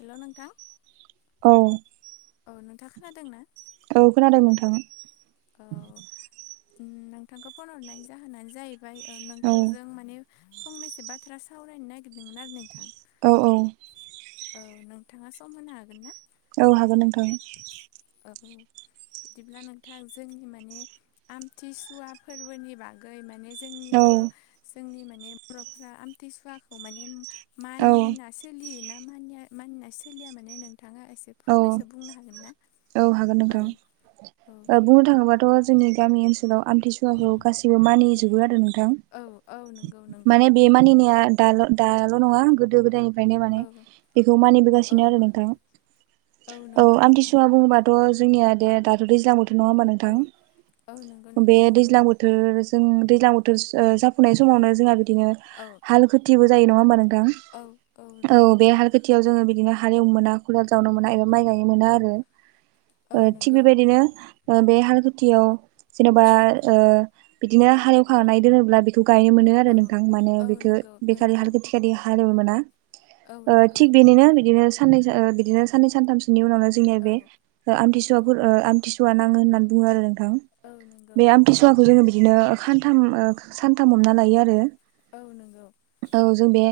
हेल' नोंथां औ औ नोंथा खोनादोंना? औ खोनादों नोंथाङा? औ नोंथांखौ फन हरनाय जाहोनानो जाहैबाय औ नोंथांजों माने फंनैसो बाथ्रा सावरायनो नागिरदोंमोन आरो नोंथां। औ औ। औ नोंथाङा सम होनो हागोन ना? औ हागोन नोंथां। आब' बिदिब्ला नोंथां जोंनि माने आमथिसुवा फोरबोनि बागै माने जोंनि औ बर' जोंनि माने बर'फोरा आमथिसुवाखौ माने औ मानिना सोलियोना मानिया मानिना सोलिया माने नोंथाङा एसे औ फंनैसो बुंनो हागोन ना औ हागोन औ नोंथां? औ बुंनो थाङोबाथ' जोंनि गामि ओनसोलाव आमथिसुवाखौ गासैबो मानिजोबो आरो नोंथां। औ औ नंगौ नंगौ। माने बे मानिनाया द' दाल' नङा गोदो गोदायनि ओंखायनो माने औ बेखौ औ मानिबोगासिनो आरो नोंथां। औ नंगौ नोंथां आमथिसुवा बुङोबाथ' जोंनिया दे दाथ' दैज्लां बो नङा होमबा औ नोंथां? औ नंगौ बे नोंथां नंगौ दैज्लां बोथोर जों दैज्लां बोथोर बथोर जाफुनाय समावनो जोंहा बिदिनो औ हाल खोथिबो जायो नङा होमबा नोंथां? औ नंगौ। खेथियाव जोङो बिदिनो हालेवनो मोना खुलाल जावनो मोना एबा माइ गायनो मोना आरो। औ ओ थिग नंगौ बेबायदिनो ओ बे हाल खुथियाव जेन'बा औ ओ बिदिनो हालेवखानाय दोनोब्ला बेखौ गायनो मोनो आरो औ नोंथां माने औ बेखौ नंगौ बेखालि नंगौ हालखौ [unintelligible] थिग औ नंगौ बेनिनो बिदिनो बिदिनो सननै सानथामसोनि उनावनो जोंनिया औ बे औ आमथिसुवाफोर ओ आम थुवा नाङो होननानै बुङो आरो नोंथां। औ नंगौ। फसुवाखौ जोङो बिदिनो सानथाम सानथाम हमना लायो आरो। औ नंगौ। औ जों बे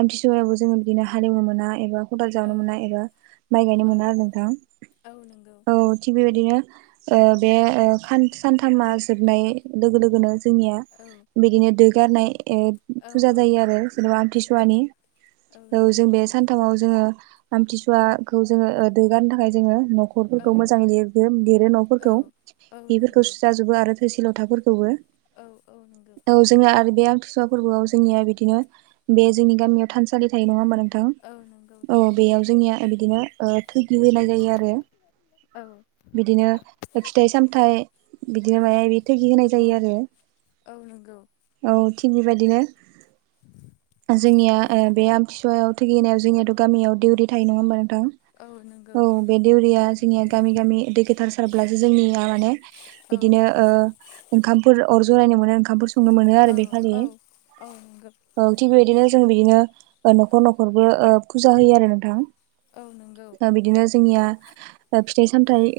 आमथिसुवायावबो जोङो बिदिनो हालेवनो मोना एबा खदाल औ जावनो मोना एबा माइ गायनो औ मोना आरो नंगौ नोंथां। औ नंगौ औ थिग बेबायदिनो ओ बे सानथामा जोबनाय लोगो लोगोनो जोंनिया औ। बिदिनो दोगारनाय ओ औ फुजा जायो आरो जेनेबा औ आमथिसुवानि औ जों बे सान थाव जोङो आमथिसुवाखौ जोङो दोगारनो थाखाय जोङो न'ख औ खरफोरखौ मोजाङै ल लिरो औ न'फोरखौ औ नंगौ बेफोरखौसो जाजोबो आरो थोरसि लथाफोरखौबो औ औ नंगौ। औ जोंना आरो बे आमथुसुवा फोरबोआव जोंनिया बिदिनो बे जोंनि गामियाव थानसालि थायो नङा होनबा औ नंगौ औ नंगौ बेयाव नोंथां जोंनिया बिदिनो थैगि होनाय जायो आरो। औ बिदिनो फिथाइ सामथाइ बिदिनो माबा माबि थैगि होनाय जायो आरो। औ नंगौ। औ थिग बेबायदिनो औ जोंनिया बे आमथिसुवायाव, थगिनायाव जोंनियाथ' गामियाव दिडिउरि थायो नङा होमबा नोंथां औ। बे दउरिया जोंनिया गामि गामि दै गोथार सारब्लासो जोंनिया माने बिदिनो ओ ओंखामफोर अर जरायनो मोनो ओंखामफोर संनो मोनो आरो बे औ खालि। औ औ नंगौ थिग बेबायदिनो जों बिदिनो न'खर औ न'खरबो फुजा होयो आरो नोंथां। औ नंगौ। बिदिनो जोंनिया फिथाइ सामथायाइ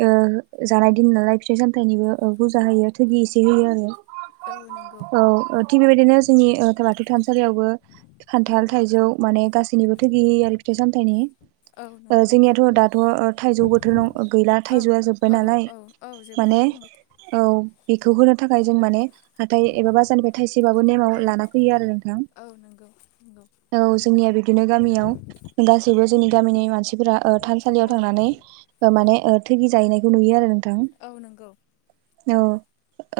जानाय दिन नालाय फिथाइ सामथायाइनिबो बुरजा होयो थगि एसे होयो औ नंगौ आरो। औ थिग बेबायदिनो जोंनि बाथौ थानसालियावबो औ खान्थाल थाइजौ माने गासैनिबोथ' गैयै आरो फिथाइ सामथाइनि औ ओ नंगौ जोंनियाथ' दाथ' थाइजौ बोथोराव गैला औ थाइजौआ जोब्बाय औ नालाय औ औ जोबनानै माने थांबाय औ बेखौ होनो थाखाय जों माने हाथाय एबा बाजारनिफ्राय थाइसेबाबो नेमाव औ लाना फैयो आरो नोंथां। औ नंगौ नंगौ औ जोंनिया बिदिनो गामियाव औ गासैबो जोंनि गामिनि मानसिफोरा ओ थानसालियाव औ थांनानै औ माने थैगि जाहैनायखौ नुयो आरो। नोंथां औ नंगौ औ नंगौ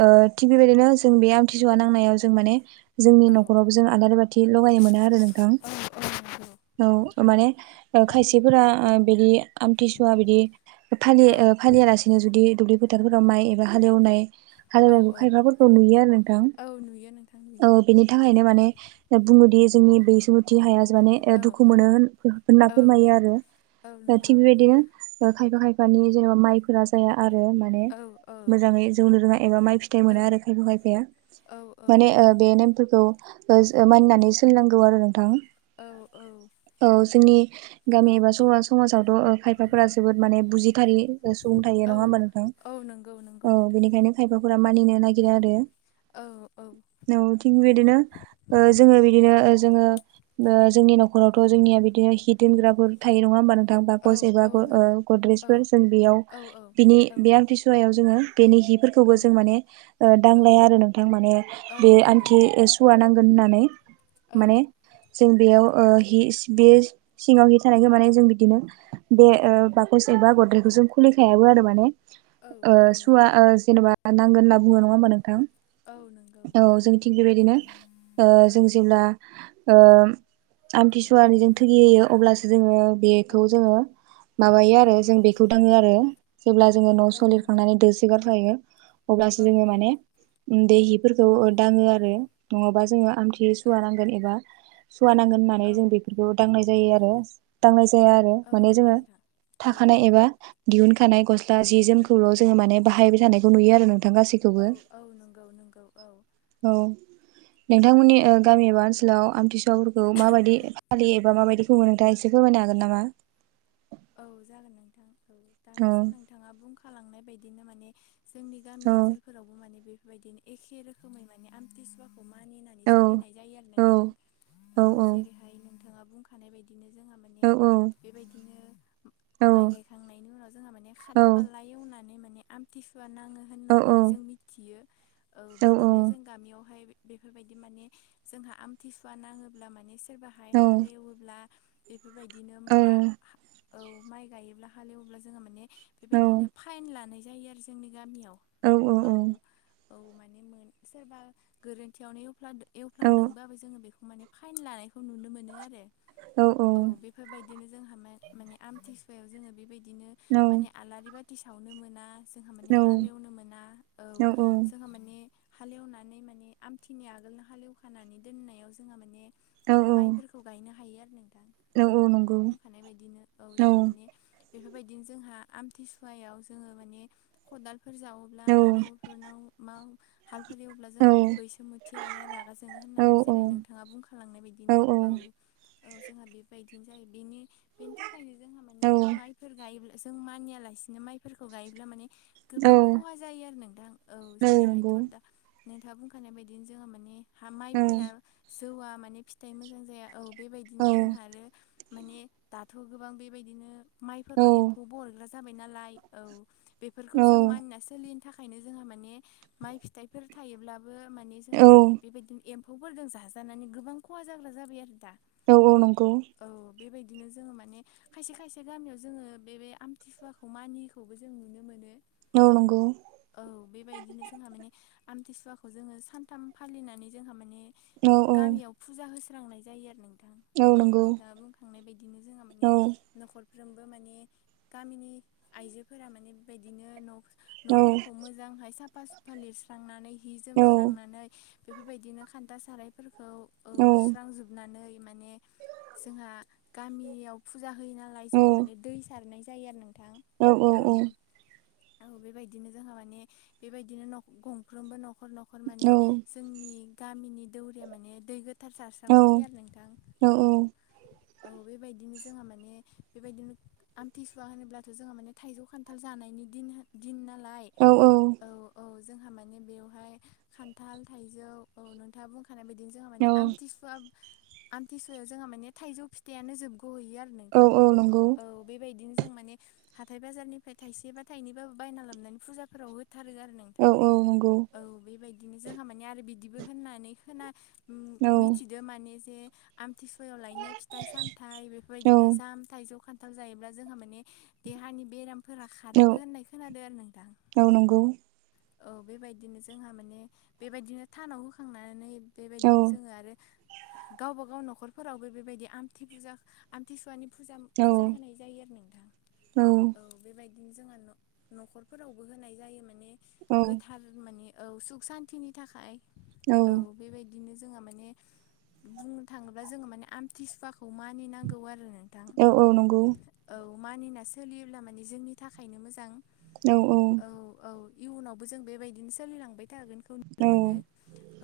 ओ थिग बेबायदिनो जों बे आमथिसुवा नांनायाव जों माने जोंनि औ न'खराव जों आलारि बाथि लगायो मोन आरो नोंथां औ औ नंगौ औ माने खायसेफोरा ओ बिदि आमथिसुवा बिदि फलि औ फालियालासे जुदि दुब्लि फोथारफोराव माइ एबा हालेवनाय औ हालेवनायखौ औ खायफा औ नुयो नोंथां नुयो बेनि थाखायनो माने बुङोदि जोंनि बै समुथि हाया माने औ दुखु मोनो होना। होनना औ फोरमायो औ आरो थि नंगौ बेबायदिनो खायफा खायफानि जेनेबा माइफोरा जाया आरो माने औ औ मोजां बिसब जौनो रोङा एबा माइ फिथाइ औ मोना आरो खायफा खायफाया औ माने बे नेमफोरखौ मानिनानै सोलिनांगौ आरो नोंथां। अ औ औ जोंनि नंगौ गामि एबा स समाजावथ' खायफाफोरा जोबोद माने बुजिथारै सुबुं थायो औ नङा होमबा नोंथां। औ नंगौ नंगौ औ नोंथां बेनिखायनो खायफाफोरा मानिनो नागिरा आरो। औ औ थिग बिदिनो जोङो बिदिनो जोङो जोंनि न'खरावथ' जोंनिया बि बिदिनो हि दोनग्राफोर थायो नङा होमबा नों औ बाखस एबा औ नों औ गद्रेसफोर ओ जों बेव औ बिनि आ औ सुवायाव जोङो बेनि हिफोरखौबो औ जों माने दांलाया आरो औ नोंथां माने। औ बे नंगौ आमथि सु सुवा नांगोन होननानै औ माने जों बेयाव ओ हिस बे सिङाव हि थानायखौ माने जों बिदिनो बे औ बाखसे एबा गद्रायखौ जों खुलिखायाबो आरो माने औ ओ औ नंगौ सुवा ओ नोंथां जेनेबा नांगोन होनना बुङो नङा होनोमा नोंथां। औ नंगौ। औ जों थिग बेबायदिनो ओ औ जों जेल्बा ओ आमथिुवानि थुगि होयो अब्लासो जोङो औ बेखौ जोङो। माबायो आरो जों बेखौ दाङो आरो जेब्ला जोङो न'सहै- औ नंगौ सलिखांनानै दोसिगार जायो औ अब्लासो जोङो औ माने दै औ हिफोरखौ नंगौ दाङो आरो नङाबा जोङो आमथि औ सुवा नांगोन एबा सुवा नांगोन होननानै औ जों बेफोरखौ दांनाय जायो आरो दांनाय जाया आरो औ माने नंगौ जोङो नोंथां औ थाखानाय औ एबा दिहुनखानाय गस्ला औ जि जोमखौल' जोङो माने बाहायबाय थानायखौ नुयो आरो नोंथां सिगाङा औ औ नंगौ नंगौ औ औ नोंथांमोननि गामि एबा ओनसोलाव आमथिसुवाफोरखौ औ माबायदि फालि एबा माबायदि खुङो नोंथाङासे फोरमायनो हागोन नामा औ जागोन नोंथां औ औ दानिसो नोंथाङा बुंखालांनाय बायदिनो माने जोंनि गामि औ ओनसोलफोरावबो माने बेफोरबायदिनो एखे रोखोमै माने आमथिसुवाखौ मानिनानै औ सोलिनाय जायो आरो औ नोंथां औ जेरैहाय नोंथा बुं हानाय बायदिनो जोंहा औ माने बेबायदिनो औ माइ गायखांनायनि उनाव जोंहा माने औ खातफाला एवनानै माने आमथिसुवा नाङो औ औ होननानै जों मिथियो औ बिदिनो जों गामियावहाय बेफोरबायदि माने जोंहा आमथिसुवा नाङोब्ला माने सोरबाहाय हालेवोब्ला बेफोरबायदिनो मा औ माइ गायोब्ला हालेवब्ला जोङो माने बेबायदिनो फाइन लानाय जायो आरो जोंनि गामियाव औ औ औ औ औ माने मोन सोरबा गोरोन्थियावनो अफ्ला औ एवफ्लांदोंबाबो जोङो बेखौ माने फाइन लानायखौ नुनो मोनो आरो औ बे बेफोरबायदिनो जोंहा माने आमथिसुवायाव जोङो बेबायदिनो माने आलारि बाथि सावनो मोना जोंहा माने हालेवनो मोना औ जोंहा माने हालेवनानै माने आमथिनि आगोलनो हालेवखानानै दोननायाव जोङो माने माइफोरखौ गायनो हायो आरो नोंथां औ नोंथाङा बुंखानाय बायदिनो औ जोंहा माने बेफोरबायदिनो जोंहा आमथिसुवायाव जोङो माने खदालफोर जावोब्ला औ हालेवफोरनाव मा हाल फालि अब्ला औ जोंहा माने बैसोमुथि आायो रागा जोङो होननानै जेरै नोंथाङा बुंखालांनाय औ बायदिनो औ औ जोंहा बेबायदिनो जायो बेनि ओंखायनो जोंहा औ माने माइफोर गायोब्ला जों मानियालासिनो माइफोरखौ गायोब्ला माने औ गोबां खहा नंगौ जायो आरो नोंथां औ जेरैहायथ' दा नोंथाङा बुंखानाय बायदिनो जोङहा माने हा माइफोरा औ जौवआ माने फिथाइ मोजां जाया औ बेबायदिनो जोंहा आरो माने दाथ' गोबां बेबायदिनो औ माइफोराव एम्फौबोग्रा जाबाय नालाय औ बेफोरखौ औ जों औ मानिना सोलिनि थाखायनो जोंहा माने माइ फिथाइ बेफोर थायोब्लाबो माने जोंहा औ माने बेबायदिनो एम फोरजों जाजानानै गोबां खहा जाग्रा जाबाय आरो दा औ औ नंगौ औ बेबायदिनो जोङो माने खायसे खायसे गामियाव जोङो बे आमथिसुवाखौ मानियैखौबो जों नुनो मोनो औ नंगौ औ बेबायदिनो जोंहा माने आमथिसुवाखौ जोङो सानथाम फालिनानै जोंहा माने औ औ गामियाव फुजा होस्रांनाय जायो आरो नोंथां औ नोंथाङा बुंखांनाय बायदिनो जोंहा औ बे न'खरफ्रोमबो माने गामिनि आइजोफोरा माने बेबायदिनो न' औ न'फोरखौ मोजांहाय साफा सुफा लिरस्रांनानै हि जोमस्रांनानै बेफोरबायदिनो खान्था सारायफोरखौ औ सुस्रां जोब नानै माने जोंहा गामियाव फुजा होयो नालाय जोङो माने औ दै सारनाय जायो आरो नोंथां औ औ बेबायदिनो जोंहा माने बेबायदिनो गंफ्रोमबो न'ख न'खर न'खर माने औ जोंनि गामिनि दौरिया माने दै थार जारस्रांफैयो आरो नोंथां औ औ बेबायद दिनो जोंहा माने बेबायदिनो आमथिसुवा होनोब्लाथ' जोंहा माने थाइजौ खान्थाल जानायनि दिन हो नाल नाय औ औ औ। जोंहा माने बेवहाय खान्थाल थाइजौ औ नोंथाङा बुंख [unintelligible] खानाय बेदिनो जोंहा माने आमथिसुवा आमथिसुवायाव जोंहा माने थाइजौ फिथाइयानो जोबग' होयो [unintelligible] औ नोंथां औ नंगौ औ बेबायदिनो जों माने हाथाय बाजारनिफ्राय थाइसे बा थाइनैबाबो बायना लाबनानै फुजाफोराव होथारगो आरो नों औ औ नंगौ। औ बेबायदिनो जोंहा मानिे आरो बिदिबो होननानै खोना औ मिथि माने जे आमथिसुवायाव लायनो फिथाइ सामथाइ बेफोरबायदिनो जाम थाइजौ खान्थाल गोथाव जायोब्ला जोंहा माने देहानि बेरामफोरा खारोबो होननाय खोनादों आरो नों दां औ नंगौ। औ बेबायदिनो जोंहा माने बेबायदिनो थानाव होखांनानै औ बेबायदिनो जोङो आरो गावबागाव न'खरफोरावबो बेबायदि आमथि फुजा [unintelligible] आमथिसुवानि फुजाम औ फुजा होनाय जायो आरो नोंथां औ बेबायदिनो जोंहा न' न'खरफोरावबो होनाय जायो माने औ गोथार माने औ सुख सान्तिनि थाखाय औ बेबायदिनो जोंहा माने बुंनो थाङोब्ला जोङो माने आमथिसुवाखौ मानि नांगौ आरो नो थां औ औ नंगौ औ मानिना सोलियोब्ला माने जोंनि थाखायनो मोजां। औ औ। औ औ इयुनावबो जों बेबायदिनो सोलिलांबाय थागोनखौ नुनो औ मोनो।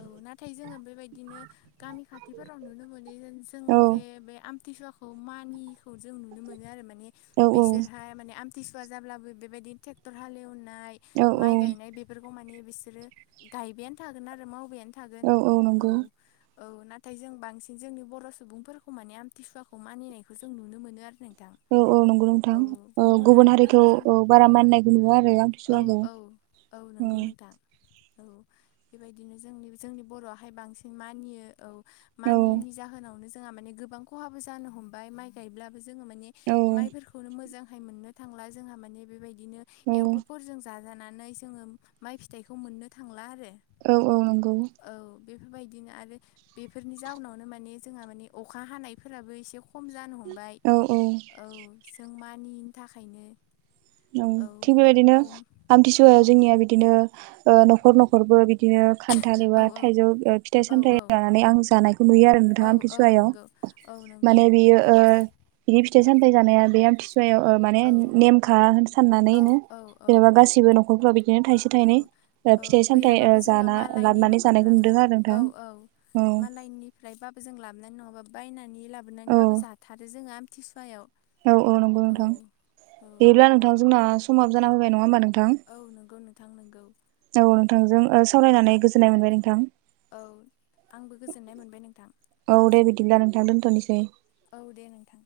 औ नाथाय जोङो बेबायदिनो गामि खाथिफोराव नुनो मोनो [unintelligible] जों जे बे आम थिसुवाखौ मानियिखौ जों नुनो मोनो आरो माने बेसोरहाय माने आम थिसुवा जाब्लाबो बेबायदिन थेक्टर हालेवनाय औ औ। [unintelligible] बेफोरखौ माने बिसोरो गायबायानो थागोन आरो मावबायानो थागोन औ औ औ। नंगौ औ नाथाय जों बांसिन जोंनि बर' सुबुंफोरखौ माने आमथिसुवाखौ मानिनायखौ जों नुनो मोनो आरो नोंथां। औ औ नंगौ नोंथां औ गुबुन हारिखौ हारिफोरखौ जों बारा औ मानिनायखौ नुवा आरो औ आमथिसुवाखौ औ। औ नंगौ नोंथां। औ बेबायदिनो जोंनि जोंनि बर'वाहाय बांसिन मानियो औ औ मानियिनि जाहोनावनो जोंहा माने गोबां खहाबो जानो हमबाय माइ गायब्लाबो जोङो माने औ माइफोरखौनो मोजांहाय मोननो थांला जोंहा माने बेबायदिनो औ एम्फौफोरजों जाजानानै जोङो माइ फिथाइखौ मोननो थांला आरो। औ औ नंगौ। औ बेफोरबायदिनो आरो बेफोरनि जाउनावनो माने जोंहा माने अखा हानायफोराबो एसे ख खम जानो हमबाय औ जों मानियिनि थाखायनो औ थिग बेबायदिनो औ औ आमथिसुवायाव जोंनिया बिदिनो ओ न'खर न'खरबो बि [unintelligible] दिनो खान्थाल एबा औ औ थाइजौ ओ फिथाइ- सामथाइ औ लानानै आं जानाय खौ नुयो आरो औ नोंथाङा औ आमथिसुवायाव नंगौ औ माने नंगौ बियो ओ बिनि फिथाइ -सामथाय जानाया बे आमथिसुवायाव ओ माने औ नेम खा होन औ साननानैनो औ औ जेनेबा गासिबो न'खरफ्राव बिदिनो थाइसे औ थाइनै ओ औ फिथाइ सामथाइ ओ गैयाबाबो जोङो जाना मालायनि लाबोनानै जानायखौ नङाब्लाबो नुदों आरो औ नोंथां औ औ मालायनि फ्रायबाबो जों लाबनानै नङाबा बायनानै औ लाबोनानैबाबो जाथारो जोङो आमथिसुवायाव। औ औ नंगौ नोंथां औ बिदिब्ला नोंथां जोंना समाबो जाना फैबाय नङा होमबा नोंथां‌। औ नंगौ नोंथां नोंगौ। औ नोंथांजों ओ सावरायनानै गोजोननाय मोनबाय नोंथां। औ आंबो गोजोननाय मोनबाय नोंथां औ दे औ। बिदिब्ला नोंथां दोनथ'नोसै औ दे नोंथां।